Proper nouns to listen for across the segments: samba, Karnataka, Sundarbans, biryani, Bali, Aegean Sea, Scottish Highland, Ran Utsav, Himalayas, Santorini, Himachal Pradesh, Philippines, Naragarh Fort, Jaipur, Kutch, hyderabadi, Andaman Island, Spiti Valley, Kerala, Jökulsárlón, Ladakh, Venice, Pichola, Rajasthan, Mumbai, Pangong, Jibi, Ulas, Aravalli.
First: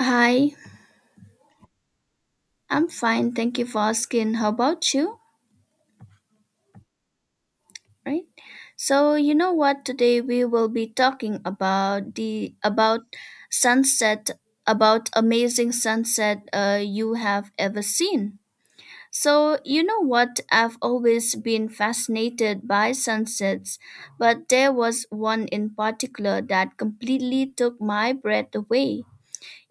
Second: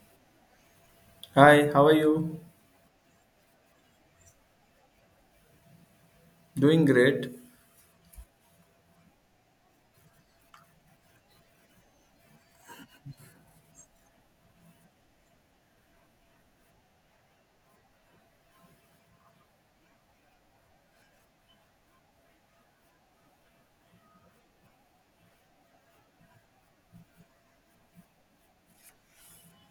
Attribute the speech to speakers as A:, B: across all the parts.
A: Hi,
B: Hi, how are you?
A: I'm fine. Thank you for asking. How about you?
B: Doing great.
A: Right? So, you know what? Today we will be talking about the about sunset, about amazing sunset you have ever seen. So, you know what? I've always been fascinated by sunsets, but there was one in particular that completely took my breath away.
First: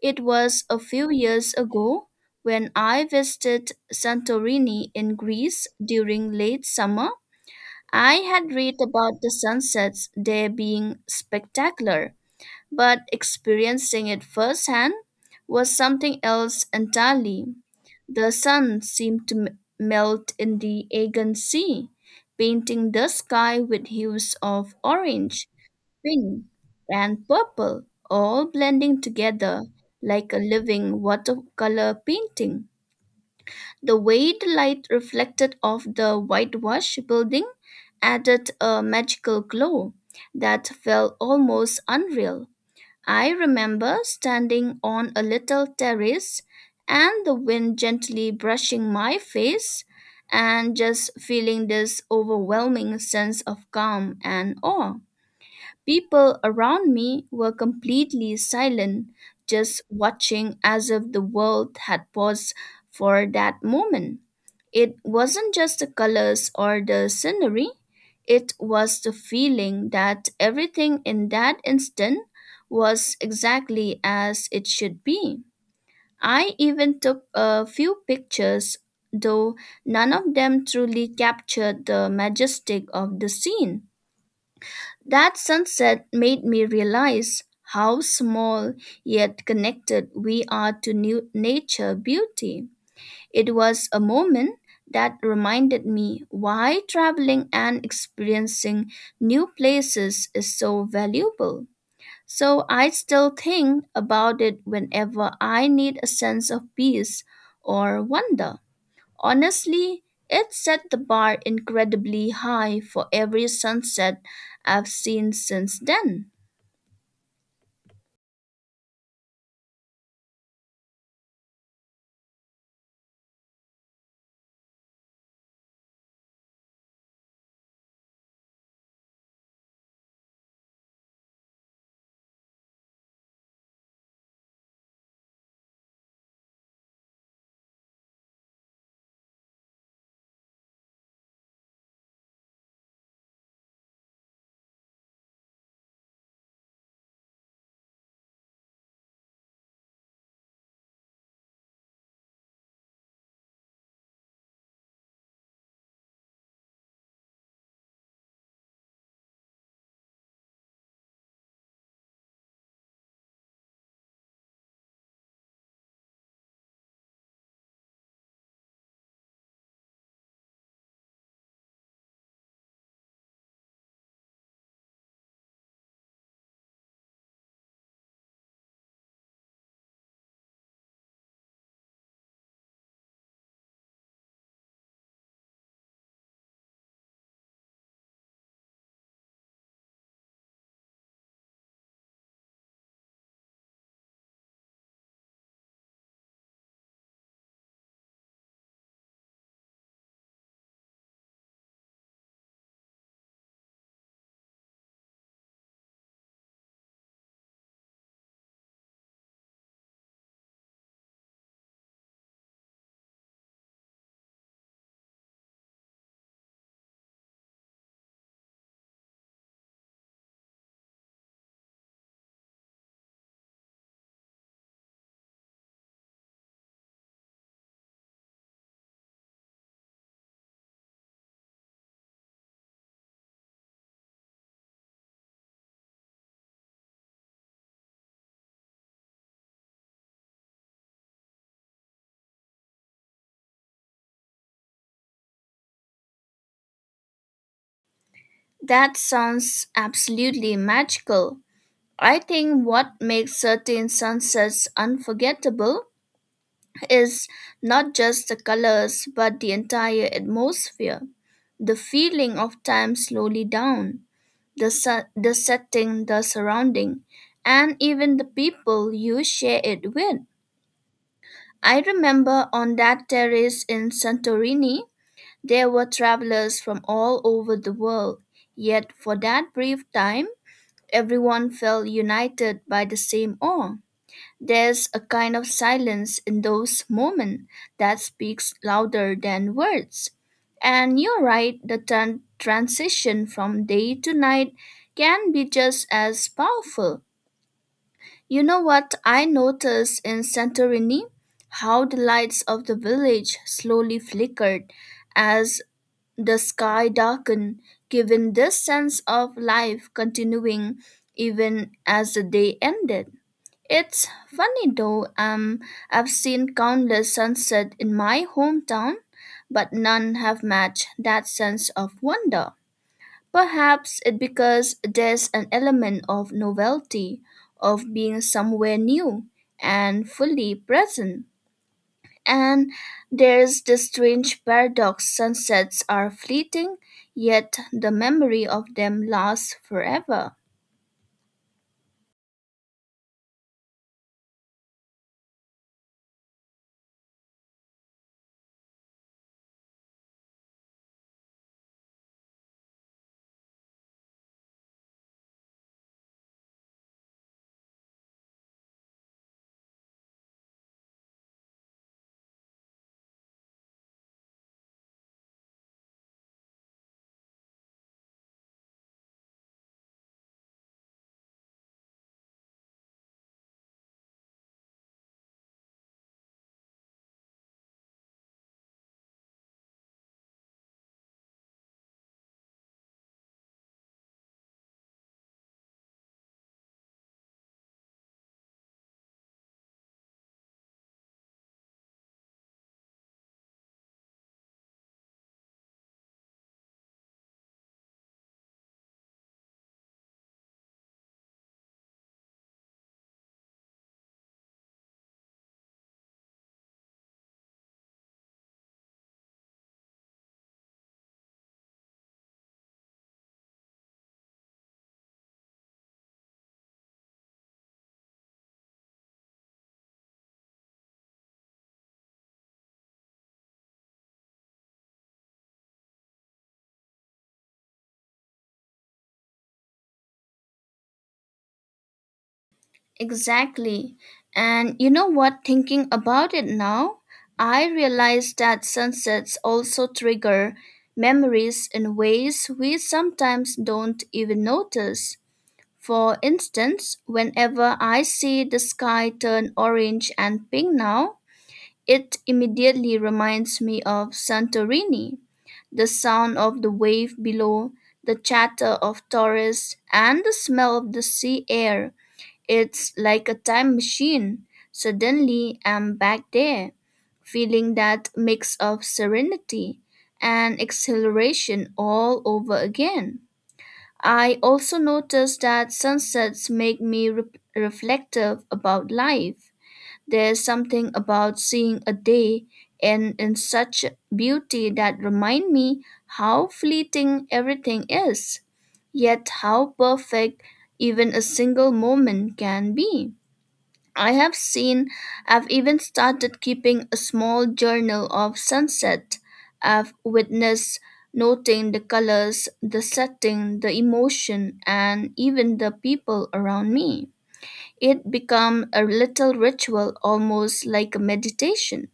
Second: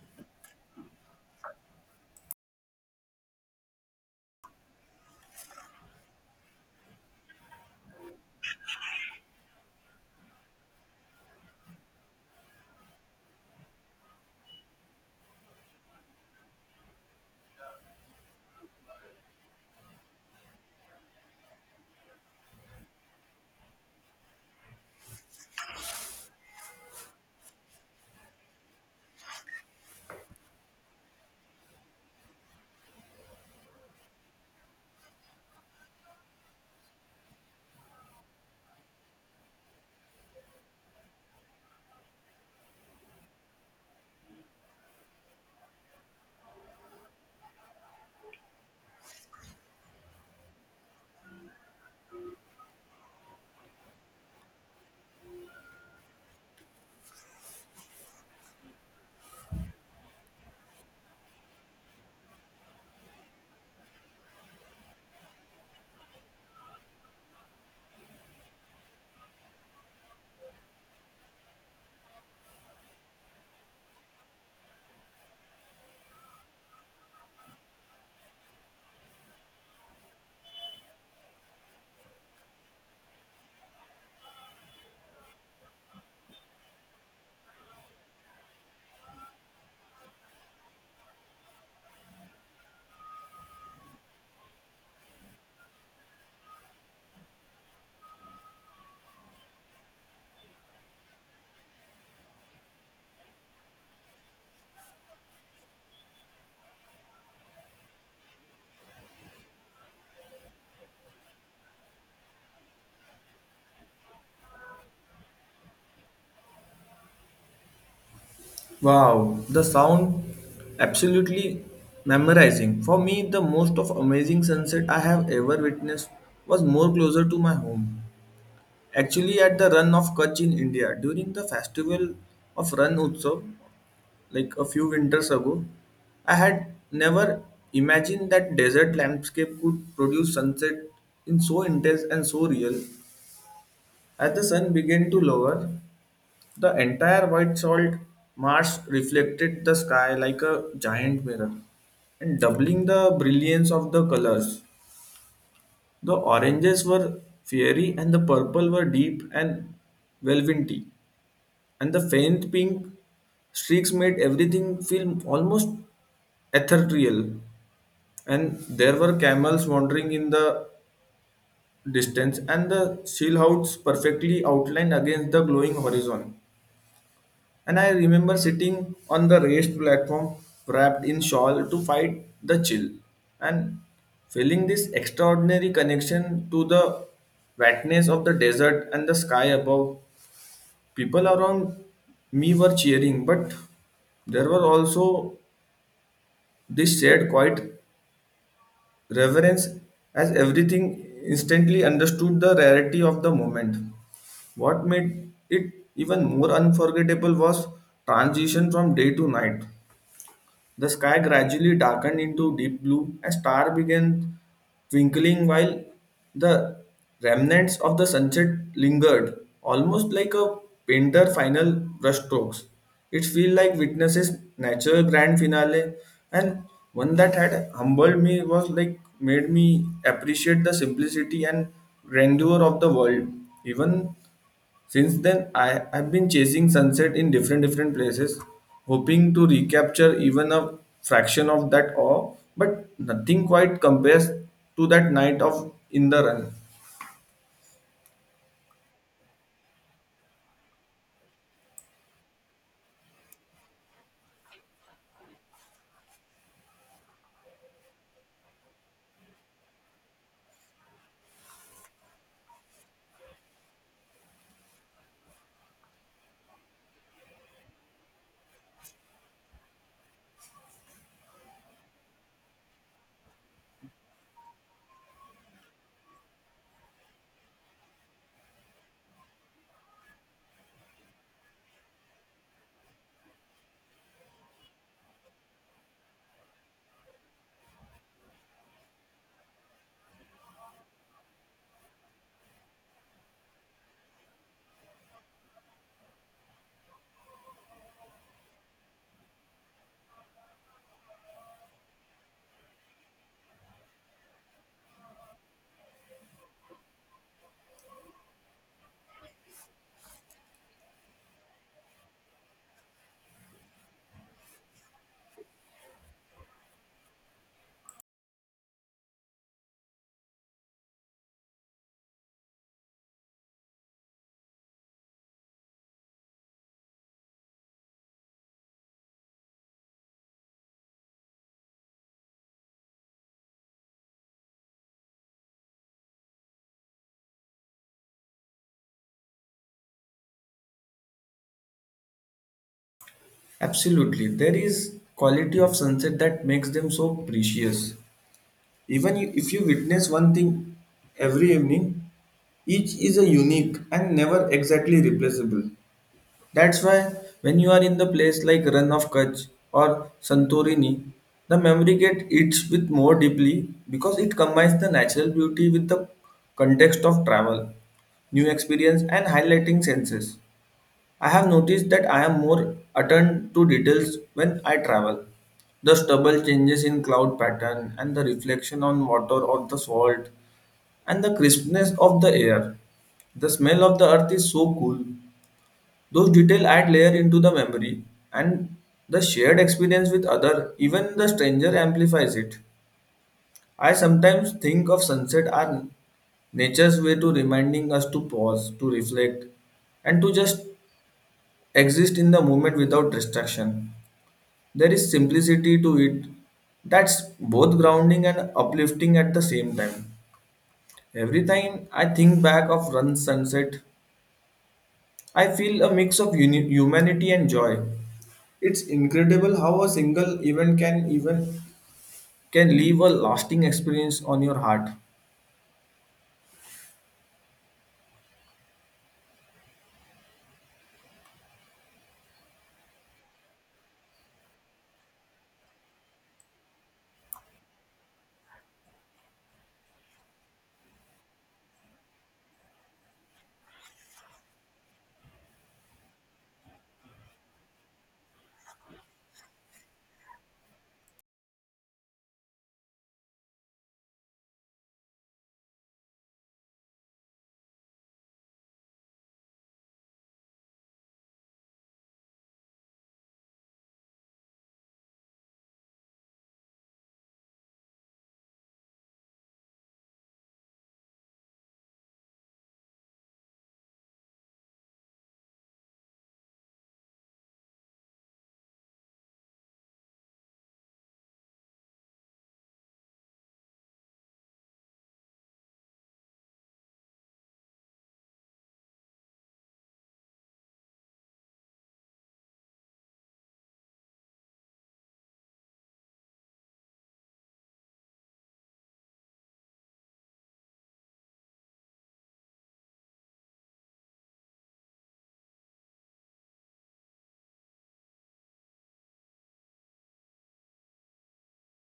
A: It was a few years ago when I visited Santorini in Greece during late summer. I had read about the sunsets there being spectacular, but experiencing it firsthand was something else entirely. The sun seemed to melt in the Aegean Sea, painting the sky with hues of orange, pink, and purple, all blending together like a living watercolor painting. The way the light reflected off the whitewash building added a magical glow that felt almost unreal. I remember standing on a little terrace and the wind gently brushing my face and just feeling this overwhelming sense of calm and awe. People around me were completely silent, just watching as if the world had paused for that moment. It wasn't just the colors or the scenery, it was the feeling that everything in that instant was exactly as it should be. I even took a few pictures, though none of them truly captured the majestic of the scene. That sunset made me realize how small yet connected we are to new nature beauty. It was a moment that reminded me why traveling and experiencing new places is so valuable. So I still think about it whenever I need a sense of peace or wonder. Honestly, it set the bar incredibly high for every sunset I've seen since then.
B: Wow, the sound absolutely memorizing. For me, the most of amazing sunset I have ever witnessed was more closer to my home. Actually, at the run of Kutch in India during the festival of Ran Utsav, like a few winters ago, I had never imagined that desert landscape could produce sunset in so intense and so real. As the sun began to lower, the entire white salt marsh reflected the sky like a giant mirror, and doubling the brilliance of the colors. The oranges were fiery, and the purple were deep and velvety, and the faint pink streaks made everything feel almost ethereal. And there were camels wandering in the distance, and the seal houses perfectly outlined against the glowing horizon. And I remember sitting on the raised platform wrapped in shawl to fight the chill and feeling this extraordinary connection to the wetness of the desert and the sky above. People around me were cheering, but there were also this shared quiet reverence as everything instantly understood the rarity of the moment. What made it even more unforgettable was transition from day to night. The sky gradually darkened into deep blue. A star began twinkling while the remnants of the sunset lingered, almost like a painter's final brushstrokes. It felt like witnesses natural grand finale, and one that had humbled me was like made me appreciate the simplicity and grandeur of the world, even since then, I have been chasing sunset in different places, hoping to recapture even a fraction of that awe, but nothing quite compares to that night of in the run.
A: That sounds absolutely magical. I think what makes certain sunsets unforgettable is not just the colors but the entire atmosphere. The feeling of time slowly down, the setting, the surrounding, and even the people you share it with. I remember on that terrace in Santorini, there were travelers from all over the world, yet for that brief time, everyone felt united by the same awe. There's a kind of silence in those moments that speaks louder than words. And you're right, the transition from day to night can be just as powerful. You know what I noticed in Santorini? How the lights of the village slowly flickered as the sky darkened, giving this sense of life continuing even as the day ended. It's funny though, I've seen countless sunsets in my hometown, but none have matched that sense of wonder. Perhaps it's because there's an element of novelty, of being somewhere new and fully present. And there's the strange paradox sunsets are fleeting, yet the memory of them lasts forever.
B: Absolutely. There is quality of sunset that makes them so precious. Even you- if you witness one thing every evening, each is a unique and never exactly replaceable. That's why when you are in the place like Run of Kutch or Santorini, the memory gets eats with more deeply because it combines the natural beauty with the context of travel, new experience and highlighting senses. I have noticed that I am more attuned to details when I travel. The stubble changes in cloud pattern and the reflection on water or the salt and the crispness of the air. The smell of the earth is so cool those details add layer into the memory and the shared experience with other, even the stranger amplifies it. I sometimes think of sunset as nature's way to reminding us to pause, to reflect, and to just exist in the moment without distraction. There is simplicity to it that's both grounding and uplifting at the same time. Every time I think back of run sunset, I feel a mix of humanity and joy. It's incredible how a single event can leave a lasting experience on your heart.
A: Exactly. And you know what, thinking about it now, I realize that sunsets also trigger memories in ways we sometimes don't even notice. For instance, whenever I see the sky turn orange and pink now, it immediately reminds me of Santorini, the sound of the wave below, the chatter of tourists, and the smell of the sea air. It's like a time machine. Suddenly, I'm back there, feeling that mix of serenity and exhilaration all over again. I also noticed that sunsets make me reflective about life. There's something about seeing a day and in such beauty that remind me how fleeting everything is, yet how perfect even a single moment can be. I have seen, I've even started keeping a small journal of sunset. I've witnessed noting the colors, the setting, the emotion, and even the people around me. It become a little ritual almost like a meditation.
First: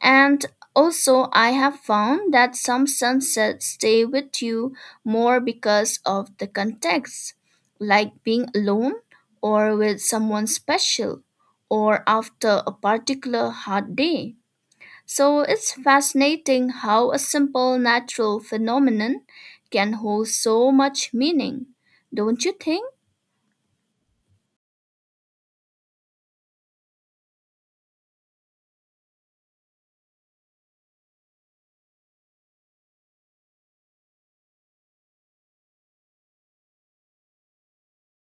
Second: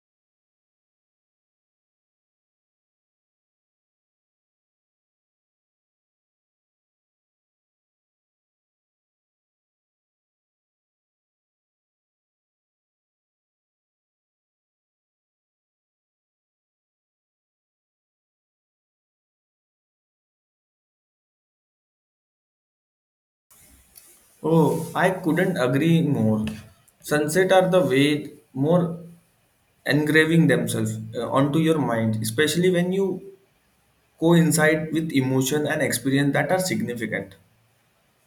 A: And also, I have found that some sunsets stay with you more because of the context, like being alone or with someone special or after a particular hard day. So it's fascinating how a simple natural phenomenon can hold so much meaning, don't you think?
B: Oh, I couldn't agree more. Sunset are the way more engraving themselves onto your mind, especially when you coincide with emotion and experience that are significant.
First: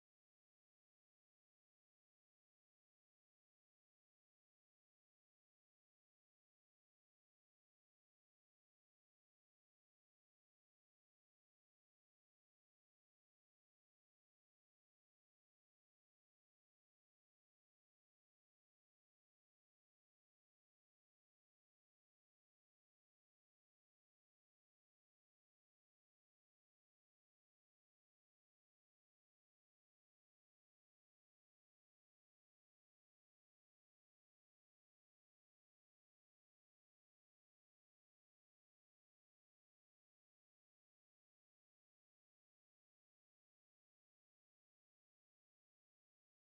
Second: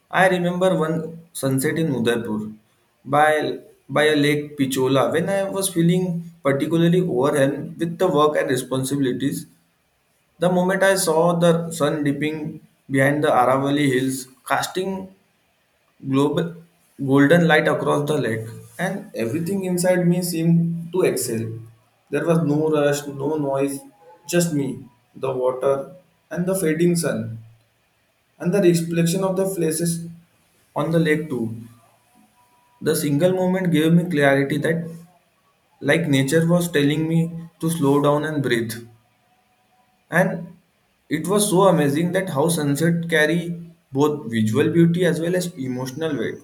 B: I remember one sunset in Udaipur by, by a lake Pichola when I was feeling particularly overwhelmed with the work and responsibilities. The moment I saw the sun dipping behind the Aravalli hills, casting global, golden light across the lake, and everything inside me seemed to excel. There was no rush, no noise, just me, the water, and the fading sun, and the reflection of the faces on the lake too. The single moment gave me clarity that, like, nature was telling me to slow down and breathe. And it was so amazing that how sunset carry both visual beauty as well as emotional weight.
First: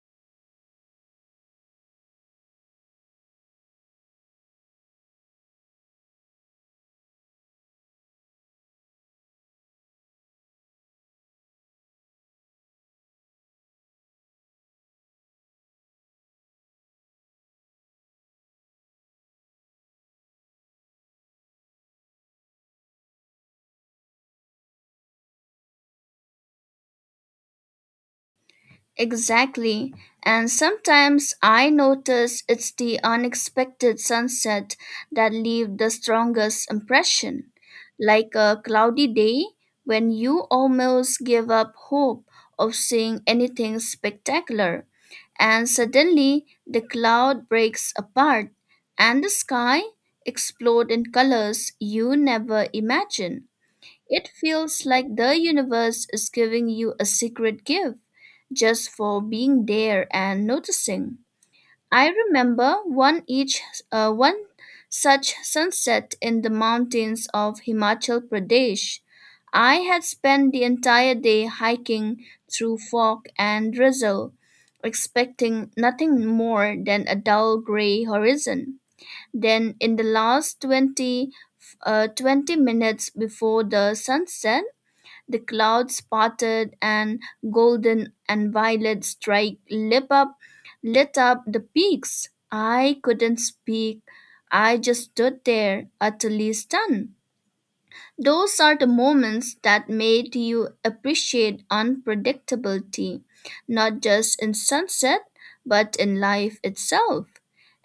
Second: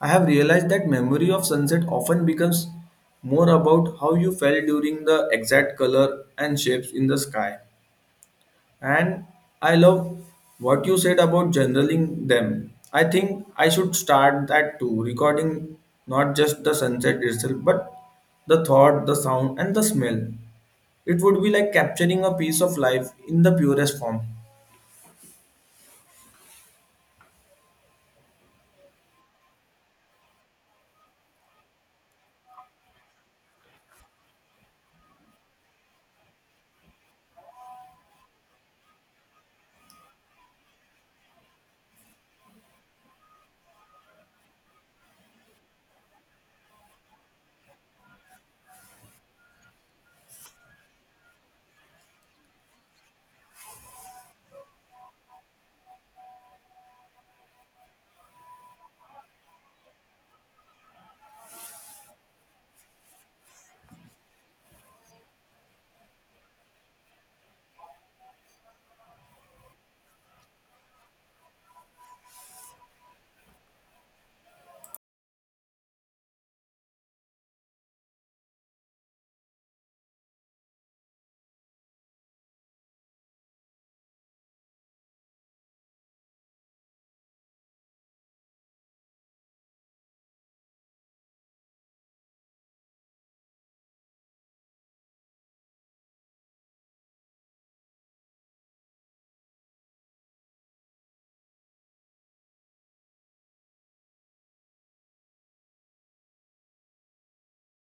B: I have realized that memory of sunset often becomes more about how you felt during the exact color and shapes in the sky. And I love what you said about generaling them. I think I should start that too, recording not just the sunset itself, but the thought, the sound, and the smell. It would be like capturing a piece of life in the purest form.
A: Exactly. And sometimes I notice it's the unexpected sunset that leave the strongest impression, like a cloudy day when you almost give up hope of seeing anything spectacular, and suddenly the cloud breaks apart and the sky explode in colors you never imagined. It feels like the universe is giving you a secret gift just for being there and noticing. I remember one such sunset in the mountains of Himachal Pradesh. I had spent the entire day hiking through fog and drizzle, expecting nothing more than a dull gray horizon. Then in the last 20 minutes before the sunset, the clouds parted, and golden and violet strike lit up the peaks. I couldn't speak. I just stood there, utterly stunned. Those are the moments that made you appreciate unpredictability, not just in sunset, but in life itself.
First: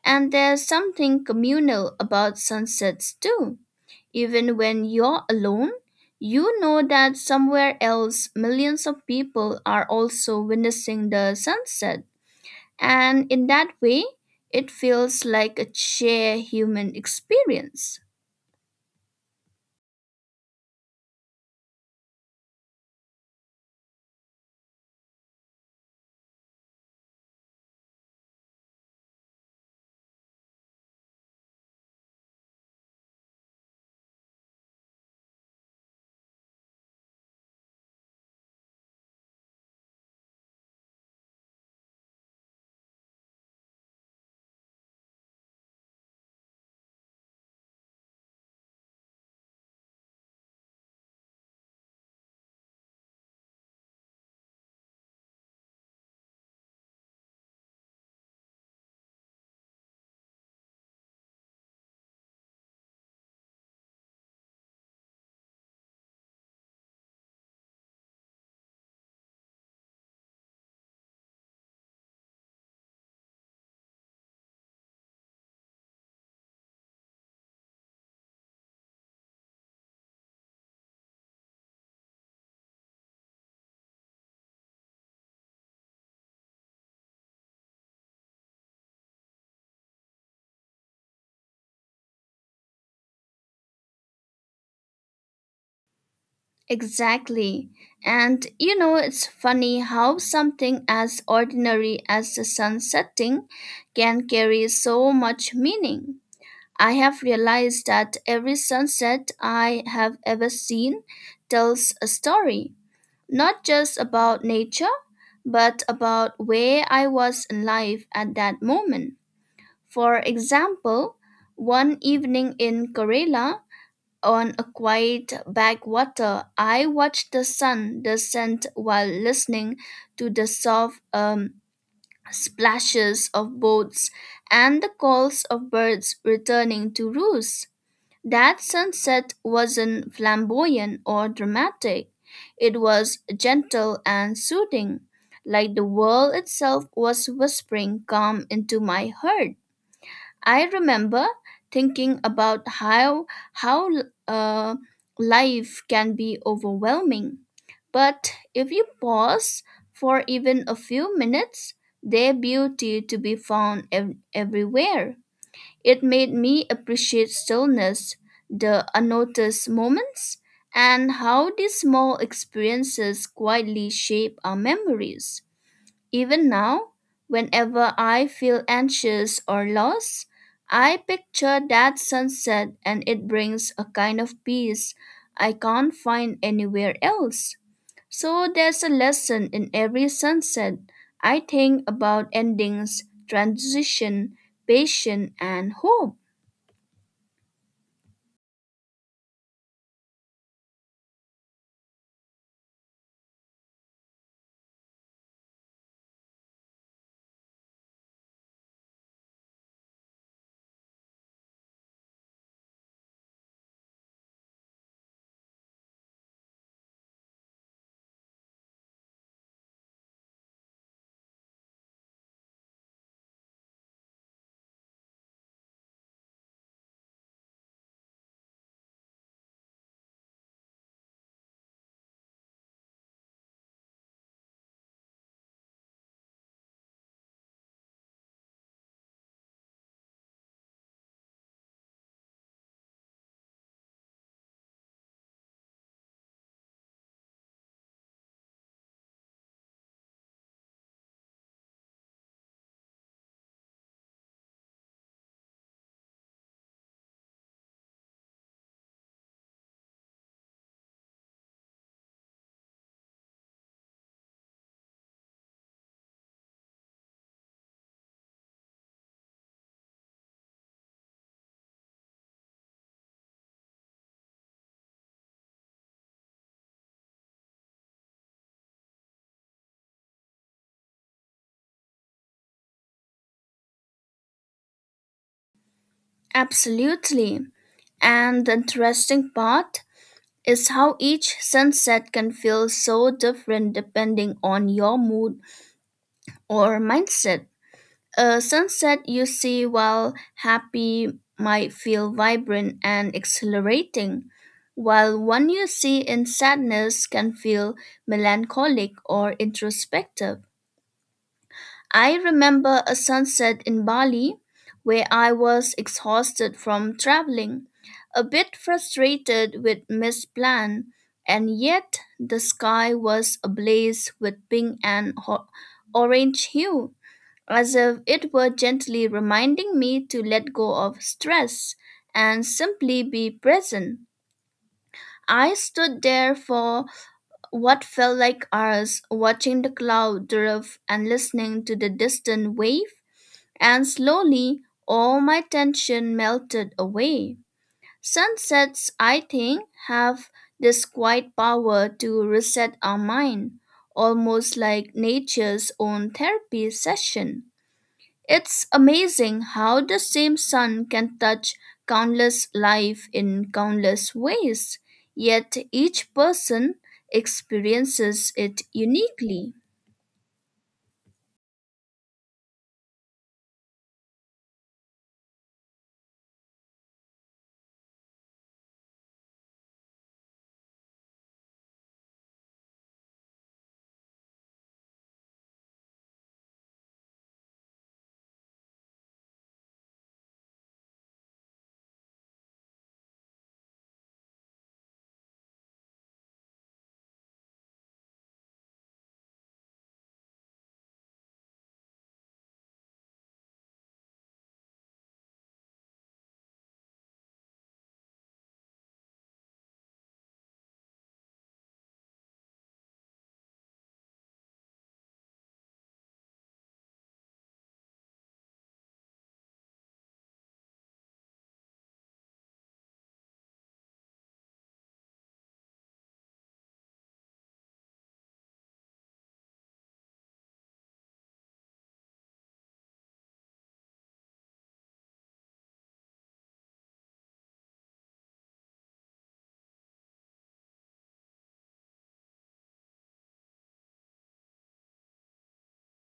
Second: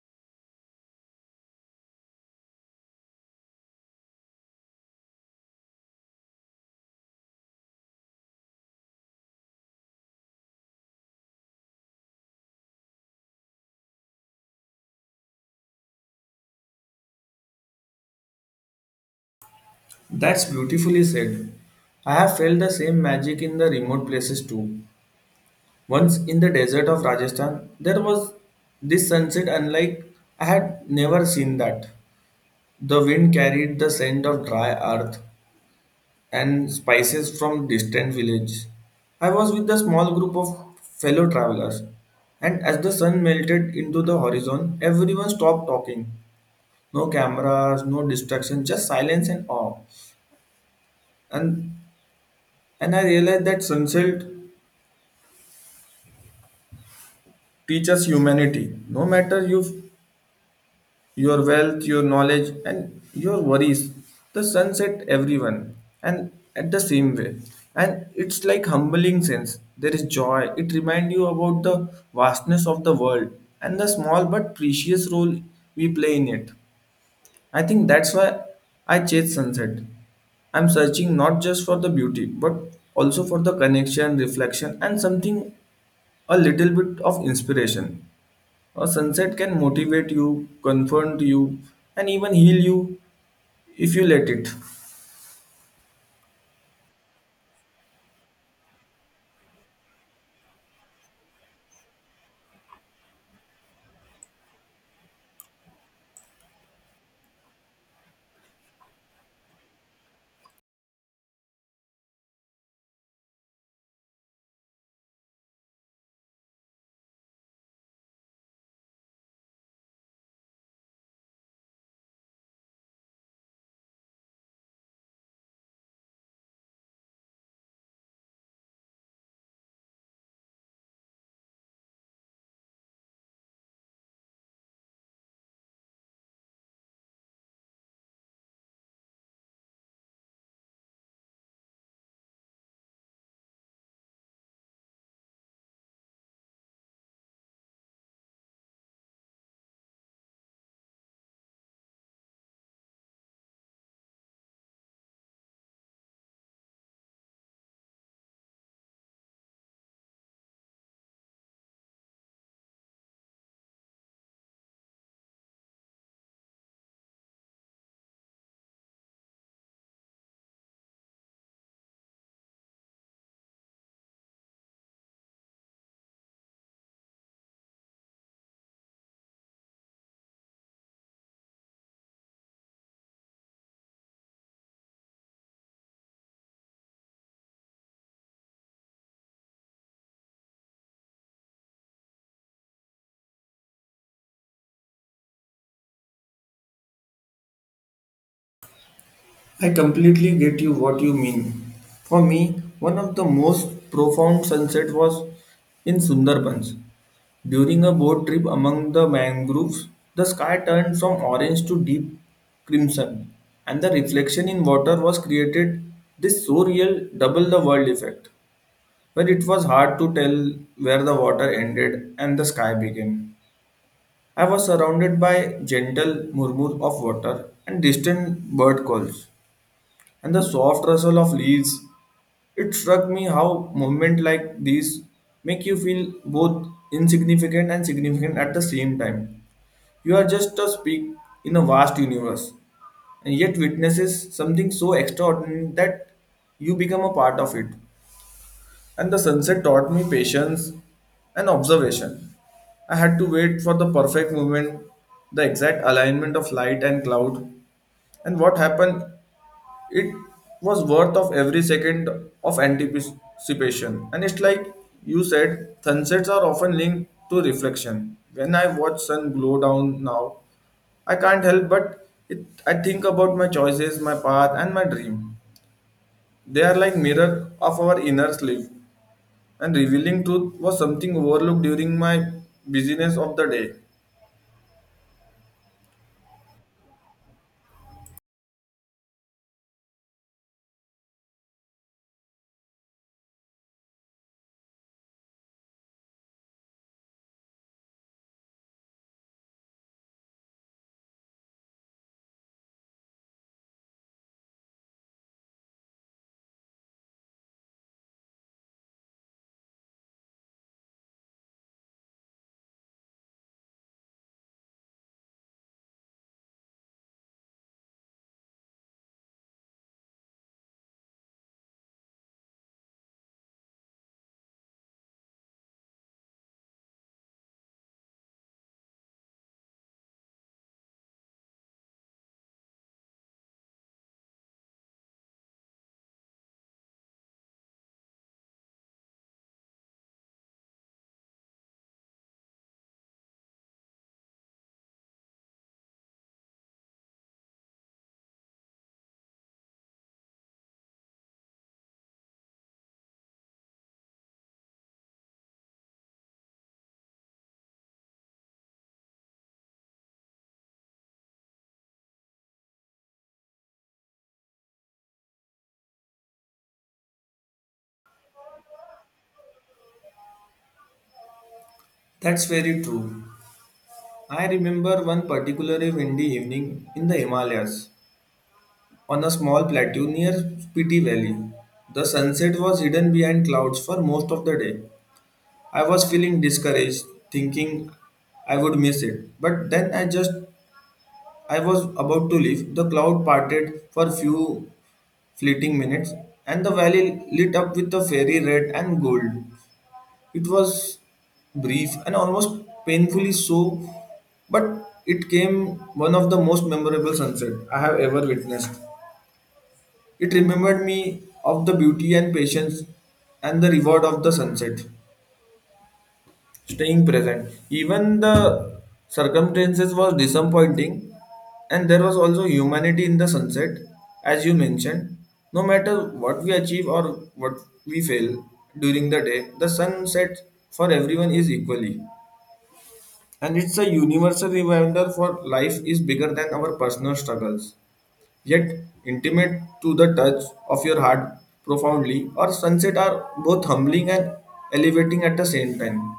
A: And there's something communal about sunsets too. Even when you're alone, you know that somewhere else millions of people are also witnessing the sunset. And in that way, it feels like a shared human experience.
B: That's beautifully said. I have felt the same magic in the remote places too. Once in the desert of Rajasthan, there was this sunset unlike I had never seen that. The wind carried the scent of dry earth, and spices from distant village. I was with a small group of fellow travelers, and as the sun melted into the horizon, everyone stopped talking. No cameras, no distractions, just silence and awe. And and I realized that sunset teaches humanity. No matter you your wealth, your knowledge, and your worries. The sunset everyone, and at the same way. And it's like humbling sense. There is joy. It reminds you about the vastness of the world and the small but precious role we play in it. I think that's why I chase sunset. I'm searching not just for the beauty, but also for the connection, reflection, and something a little bit of inspiration. A sunset can motivate you, confront you, and even heal you if you let it.
A: Exactly. And you know, it's funny how something as ordinary as the sun setting can carry so much meaning. I have realized that every sunset I have ever seen tells a story not just about nature, but about where I was in life at that moment. For example, one evening in Kerala, on a quiet backwater, I watched the sun descend while listening to the soft splashes of boats and the calls of birds returning to roost. That sunset wasn't flamboyant or dramatic. It was gentle and soothing, like the world itself was whispering calm into my heart. I remember thinking about how uh, life can be overwhelming. But if you pause for even a few minutes, there's beauty to be found everywhere. It made me appreciate stillness, the unnoticed moments, and how these small experiences quietly shape our memories. Even now, whenever I feel anxious or lost, I picture that sunset and it brings a kind of peace I can't find anywhere else. So there's a lesson in every sunset. I think about endings, transition, patience, and hope.
B: I completely get you what you mean. For me, one of the most profound sunset was in Sundarbans. During a boat trip among the mangroves, the sky turned from orange to deep crimson, and the reflection in water was created this so real double the world effect, where it was hard to tell where the water ended and the sky began. I was surrounded by gentle murmur of water and distant bird calls, and the soft rustle of leaves. It struck me how movement like these make you feel both insignificant and significant at the same time. You are just a speck in a vast universe, and yet witnesses something so extraordinary that you become a part of it and the sunset taught me patience and observation. I had to wait for the perfect moment, the exact alignment of light and cloud, and what happened, it was worth of every second of anticipation. And it's like you said, sunsets are often linked to reflection. When I watch sun glow down now, I can't help but it, I think about my choices, my path, and my dream. They are like mirror of our inner sleep. And revealing truth was something overlooked during my busyness of the day.
A: Absolutely. And the interesting part is how each sunset can feel so different depending on your mood or mindset. A sunset you see while happy might feel vibrant and exhilarating, while one you see in sadness can feel melancholic or introspective. I remember a sunset in Bali where I was exhausted from traveling, a bit frustrated with missed plan, and yet the sky was ablaze with pink and orange hue, as if it were gently reminding me to let go of stress and simply be present. I stood there for what felt like hours, watching the cloud drift and listening to the distant wave, and slowly all my tension melted away. Sunsets, I think, have this quiet power to reset our mind, almost like nature's own therapy session. It's amazing how the same sun can touch countless life in countless ways, yet each person experiences it uniquely.
B: That's very true. I remember one particularly windy evening in the Himalayas on a small plateau near Spiti Valley. The sunset was hidden behind clouds for most of the day. I was feeling discouraged, thinking I would miss it. But then I just I was about to leave. The cloud parted for few fleeting minutes and the valley lit up with a fairy red and gold. It was brief and almost painfully so, but it came one of the most memorable sunset I have ever witnessed. It remembered me of the beauty and patience and the reward of the sunset. Staying present, even the circumstances was disappointing, and there was also humanity in the sunset, as you mentioned. No matter what we achieve or what we fail during the day, the sunset for everyone is equally. And it's a universal reminder for life is bigger than our personal struggles, yet intimate to the touch of your heart profoundly. Or sunset are both humbling and elevating at the same time,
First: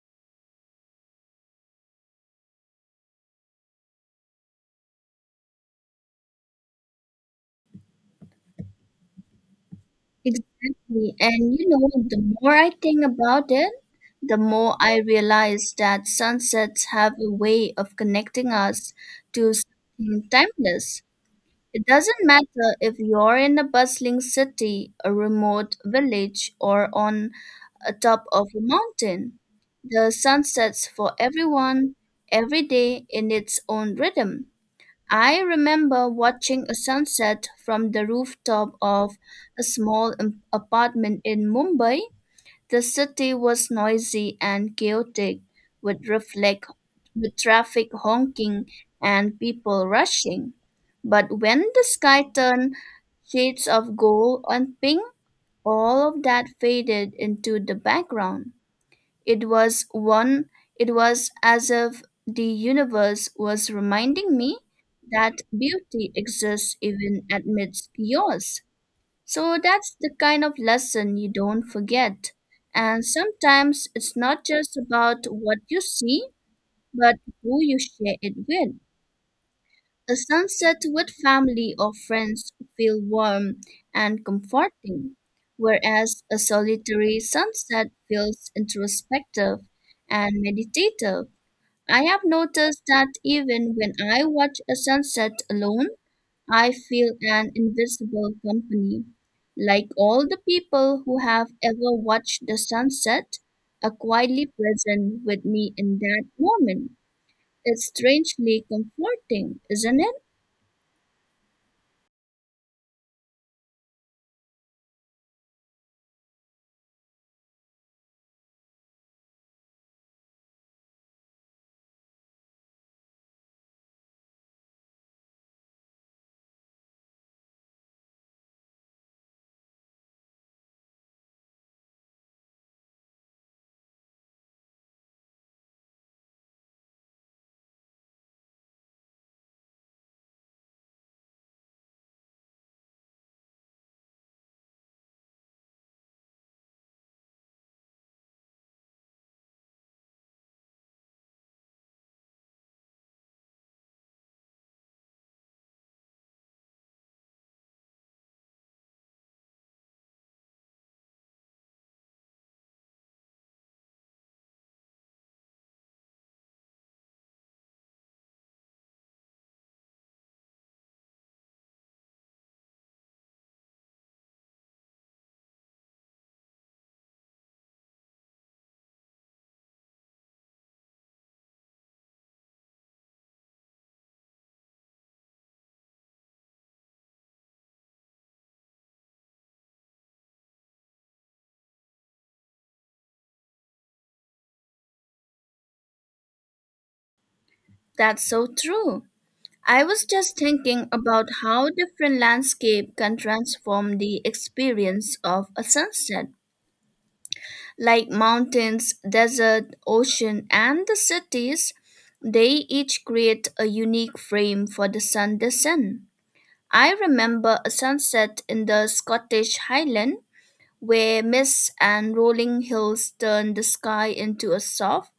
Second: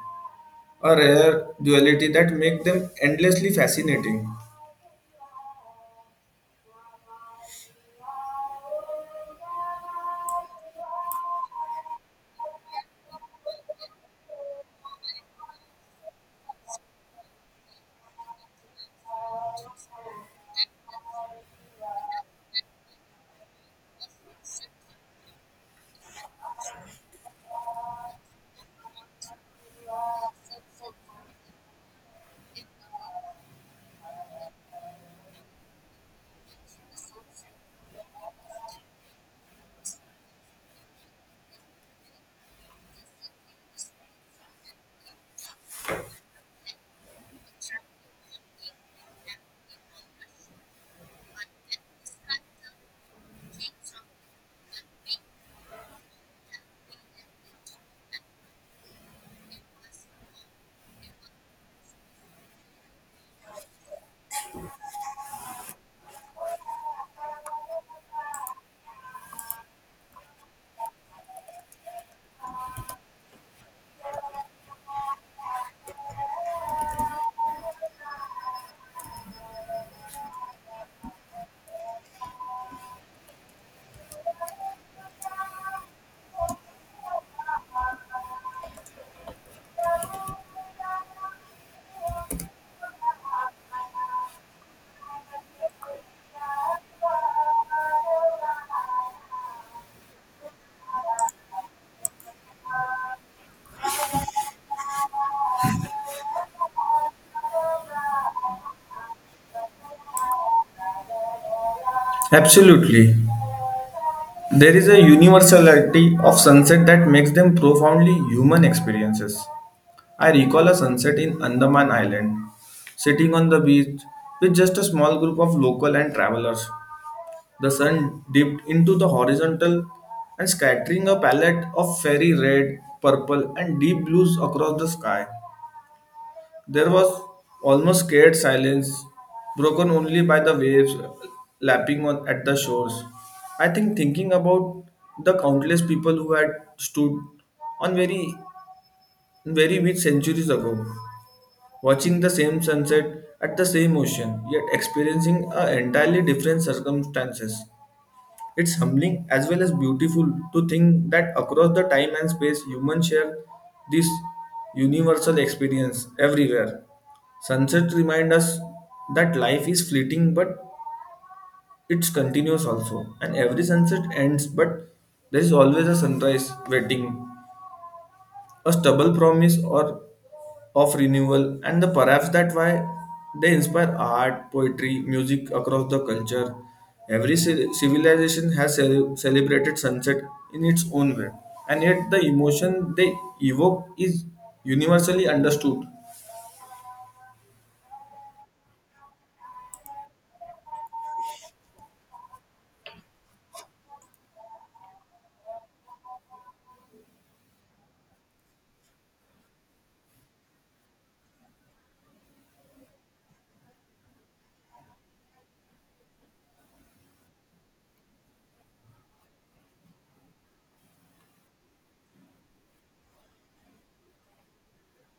B: a rare duality that make them endlessly fascinating.
A: Exactly. And you know, the more I think about it, the more I realize that sunsets have a way of connecting us to something timeless. It doesn't matter if you're in a bustling city, a remote village, or on a top of a mountain. The sun sets for everyone, every day in its own rhythm. I remember watching a sunset from the rooftop of a small apartment in Mumbai. The city was noisy and chaotic, with reflect with traffic honking and people rushing. But when the sky turned shades of gold and pink, all of that faded into the background. It was one it was as if the universe was reminding me that beauty exists even amidst chaos. So that's the kind of lesson you don't forget. And sometimes it's not just about what you see, but who you share it with. A sunset with family or friends feel warm and comforting, whereas a solitary sunset feels introspective and meditative. I have noticed that even when I watch a sunset alone, I feel an invisible company. Like all the people who have ever watched the sunset are quietly present with me in that moment. It's strangely comforting, isn't it?
B: Absolutely. There is a universality of sunset that makes them profoundly human experiences. I recall a sunset in Andaman Island, sitting on the beach with just a small group of local and travelers. The sun dipped into the horizontal and scattering a palette of fairy red, purple, and deep blues across the sky. There was almost scared silence, broken only by the waves lapping on at the shores. I think thinking about the countless people who had stood on very rich centuries ago, watching the same sunset at the same ocean, yet experiencing a entirely different circumstances. It's humbling as well as beautiful to think that across the time and space, humans share this universal experience everywhere. Sunset remind us that life is fleeting, but it's continuous also. And every sunset ends, but there is always a sunrise waiting a stubble promise or of renewal and the perhaps that why they inspire art poetry music across the culture every civilization has celebrated sunset in its own way and yet the emotion they evoke is universally understood.
A: That's so true. I was just thinking about how different landscape can transform the experience of a sunset. Like mountains, desert, ocean, and the cities, they each create a unique frame for the sun descent. I remember a sunset in the Scottish Highland where mists and rolling hills turned the sky into a soft,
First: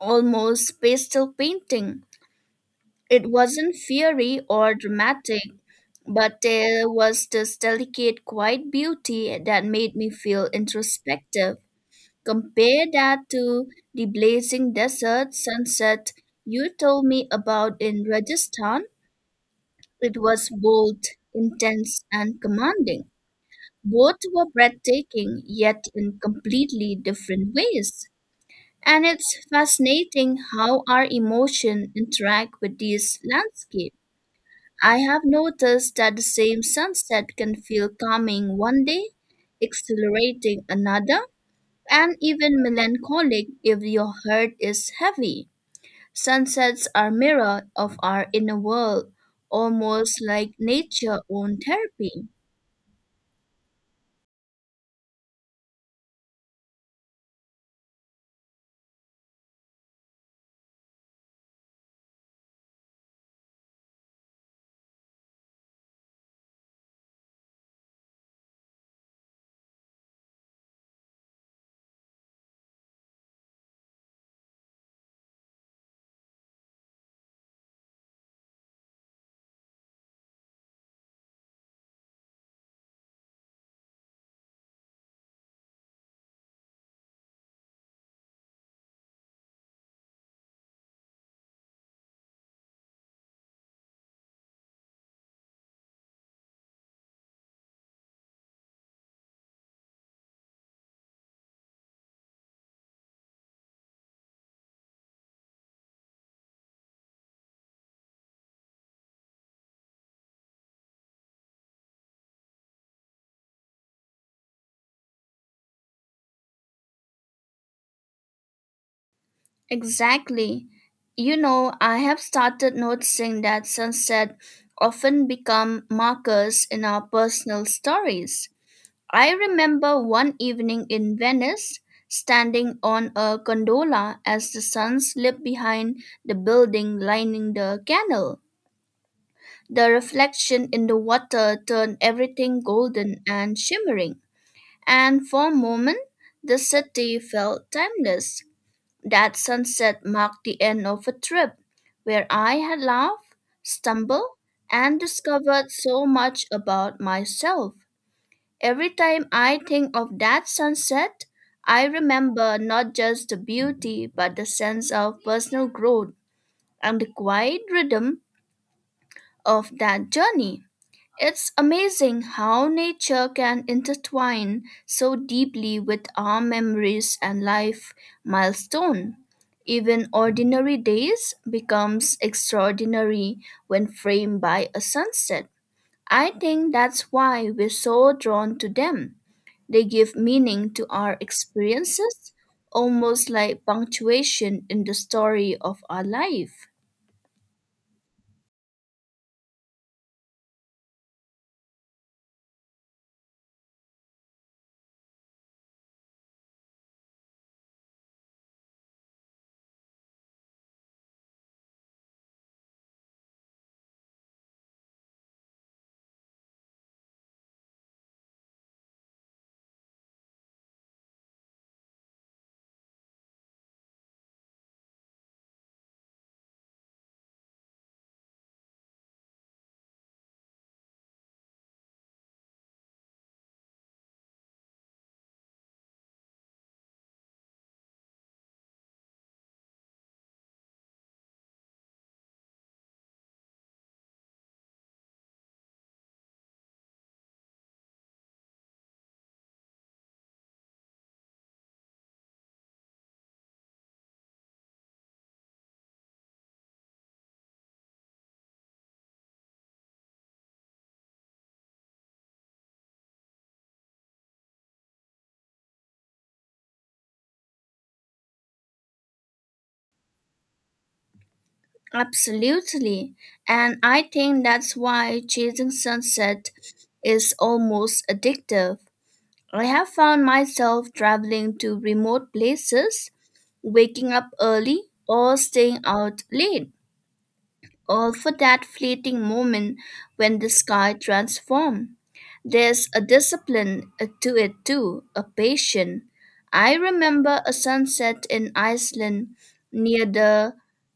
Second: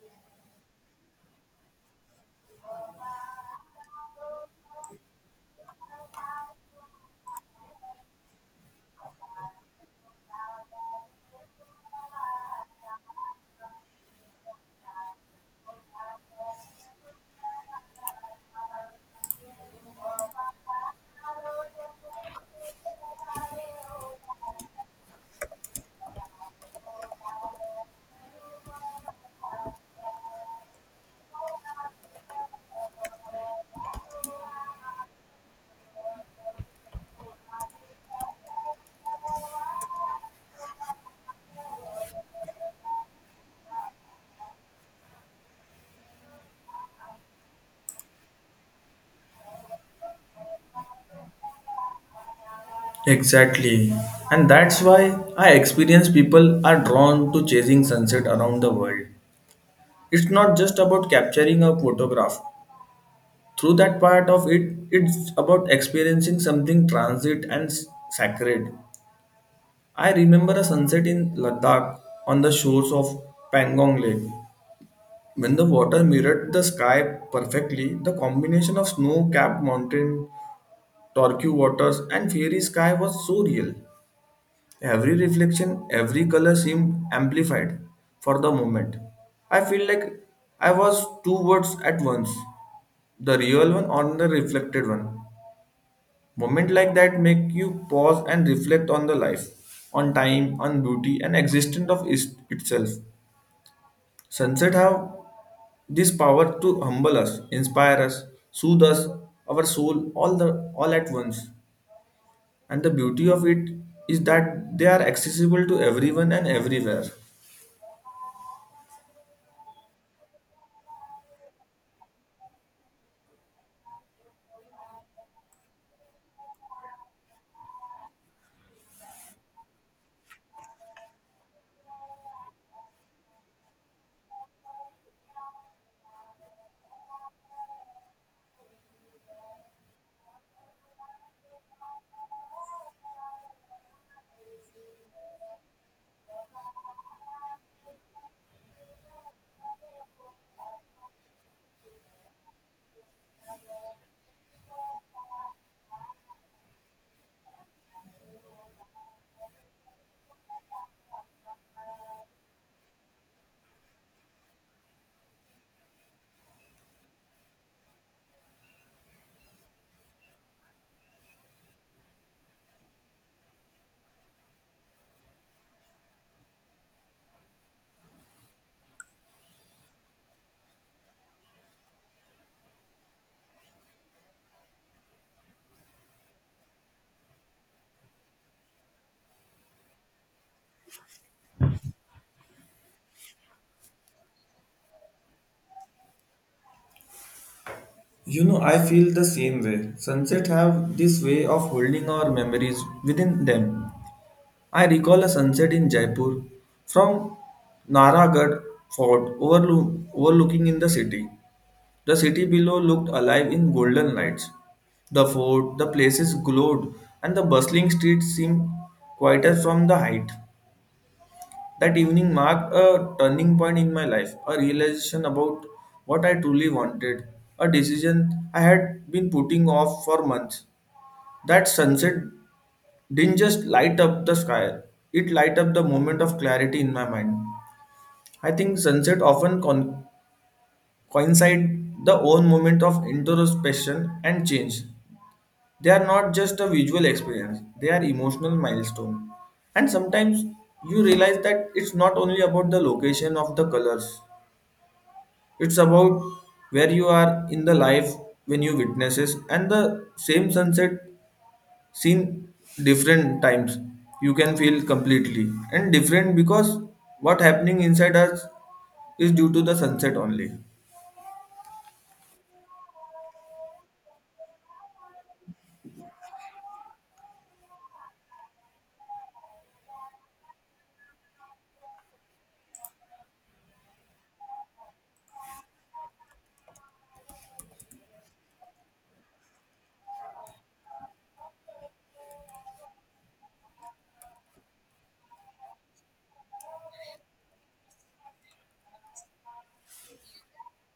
A: almost pastel painting. It wasn't fiery or dramatic, but there was this delicate, quiet beauty that made me feel introspective. Compare that to the blazing desert sunset you told me about in Rajasthan. It was bold, intense, and commanding. Both were breathtaking, yet in completely different ways. And it's fascinating how our emotion interact with these landscapes. I have noticed that the same sunset can feel calming one day, exhilarating another, and even melancholic if your heart is heavy. Sunsets are mirror of our inner world, almost like nature own therapy.
B: Exactly. And that's why I experience people are drawn to chasing sunset around the world. It's not just about capturing a photograph, through that part of it it's about experiencing something transit and sacred. I remember a sunset in Ladakh on the shores of Pangong lake when the water mirrored the sky perfectly. The combination of snow-capped mountain turquoise waters and fairy sky was so real. Every reflection every color seemed amplified. For the moment I feel like I was two worlds at once, the real one or the reflected one. Moment like that make you pause and reflect on the life, on time, on beauty, and existence of itself. Sunset have this power to humble us, inspire us, soothe us, our soul, all at once. And the beauty of it is that they are accessible to everyone and everywhere.
A: Exactly. You know, I have started noticing that sunset often become markers in our personal stories. I remember one evening in Venice, standing on a gondola as the sun slipped behind the building lining the canal. The reflection in the water turned everything golden and shimmering, and for a moment the city felt timeless. That sunset marked the end of a trip where I had laughed, stumbled, and discovered so much about myself. Every time I think of that sunset, I remember not just the beauty but the sense of personal growth and the quiet rhythm of that journey. It's amazing how nature can intertwine so deeply with our memories and life milestone. Even ordinary days becomes extraordinary when framed by a sunset. I think that's why we're so drawn to them. They give meaning to our experiences, almost like punctuation in the story of our life.
B: You know, I feel the same way. Sunset have this way of holding our memories within them. I recall a sunset in Jaipur from Naragarh overlooking in the city. The city below looked alive in golden lights. The fort, the places glowed, and the bustling streets seemed quieter from the height. That evening marked a turning point in my life, a realization about what I truly wanted, a decision I had been putting off for months. That sunset didn't just light up the sky, it light up the moment of clarity in my mind. I think sunset often coincide the own moment of introspection and change. They are not just a visual experience, they are emotional milestone. And sometimes you realize that it's not only about the location of the colors, it's about where you are in the life when you witnesses and the same sunset seen different times you can feel completely and different because what happening inside us is due to the sunset only.
A: Absolutely. And I think that's why chasing sunset is almost addictive. I have found myself traveling to remote places, waking up early, or staying out late or for that fleeting moment when the sky transforms. There's a discipline to it too, a patience. I remember a sunset in Iceland near the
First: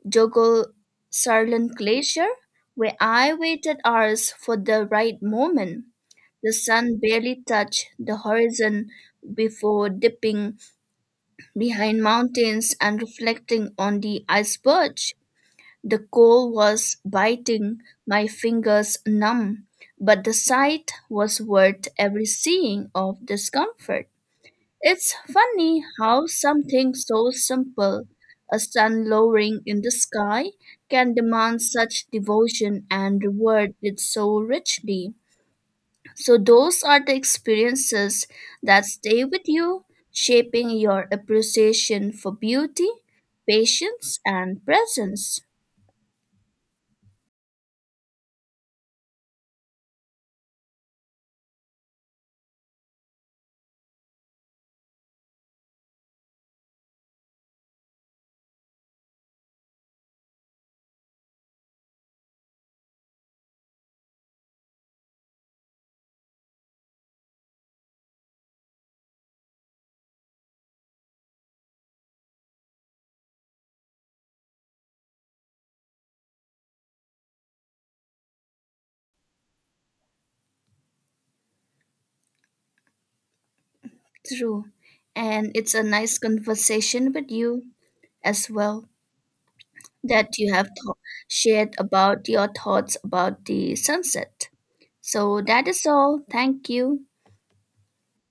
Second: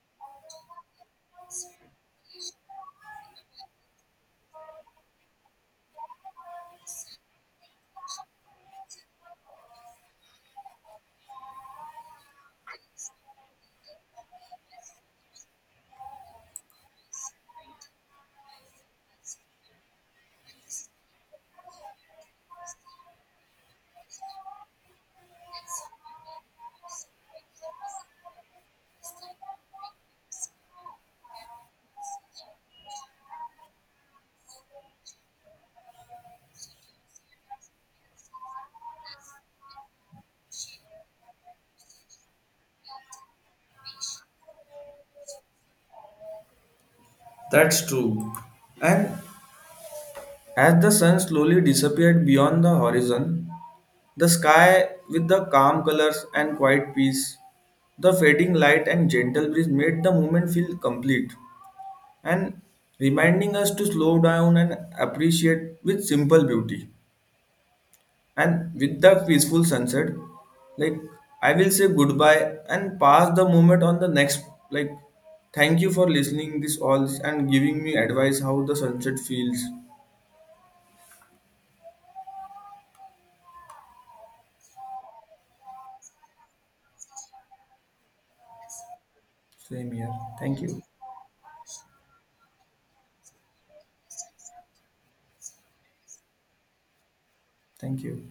A: Jökulsárlón glacier where I waited hours for the right moment. The sun barely touched the horizon before dipping behind mountains and reflecting on the iceberg. The cold was biting, my fingers numb, but the sight was worth every seeing of discomfort. It's funny how something so simple, a sun lowering in the sky, can demand such devotion and reward it so richly. So, those are the experiences that stay with you, shaping your appreciation for beauty, patience, and presence.
B: That's true. And as the sun slowly disappeared beyond the horizon the sky with the calm colors and quiet peace the fading light and gentle breeze made the moment feel complete and reminding us to slow down and appreciate with simple beauty. And with the peaceful sunset, like I will say goodbye and pass the moment on the next. Like, thank you for listening this all and giving me advice how the sunset feels.
A: True. And it's a nice conversation with you as well
B: Same here.
A: that you
B: Thank
A: have
B: you.
A: shared about your thoughts about the sunset. So that is all. Thank you.
B: Thank you.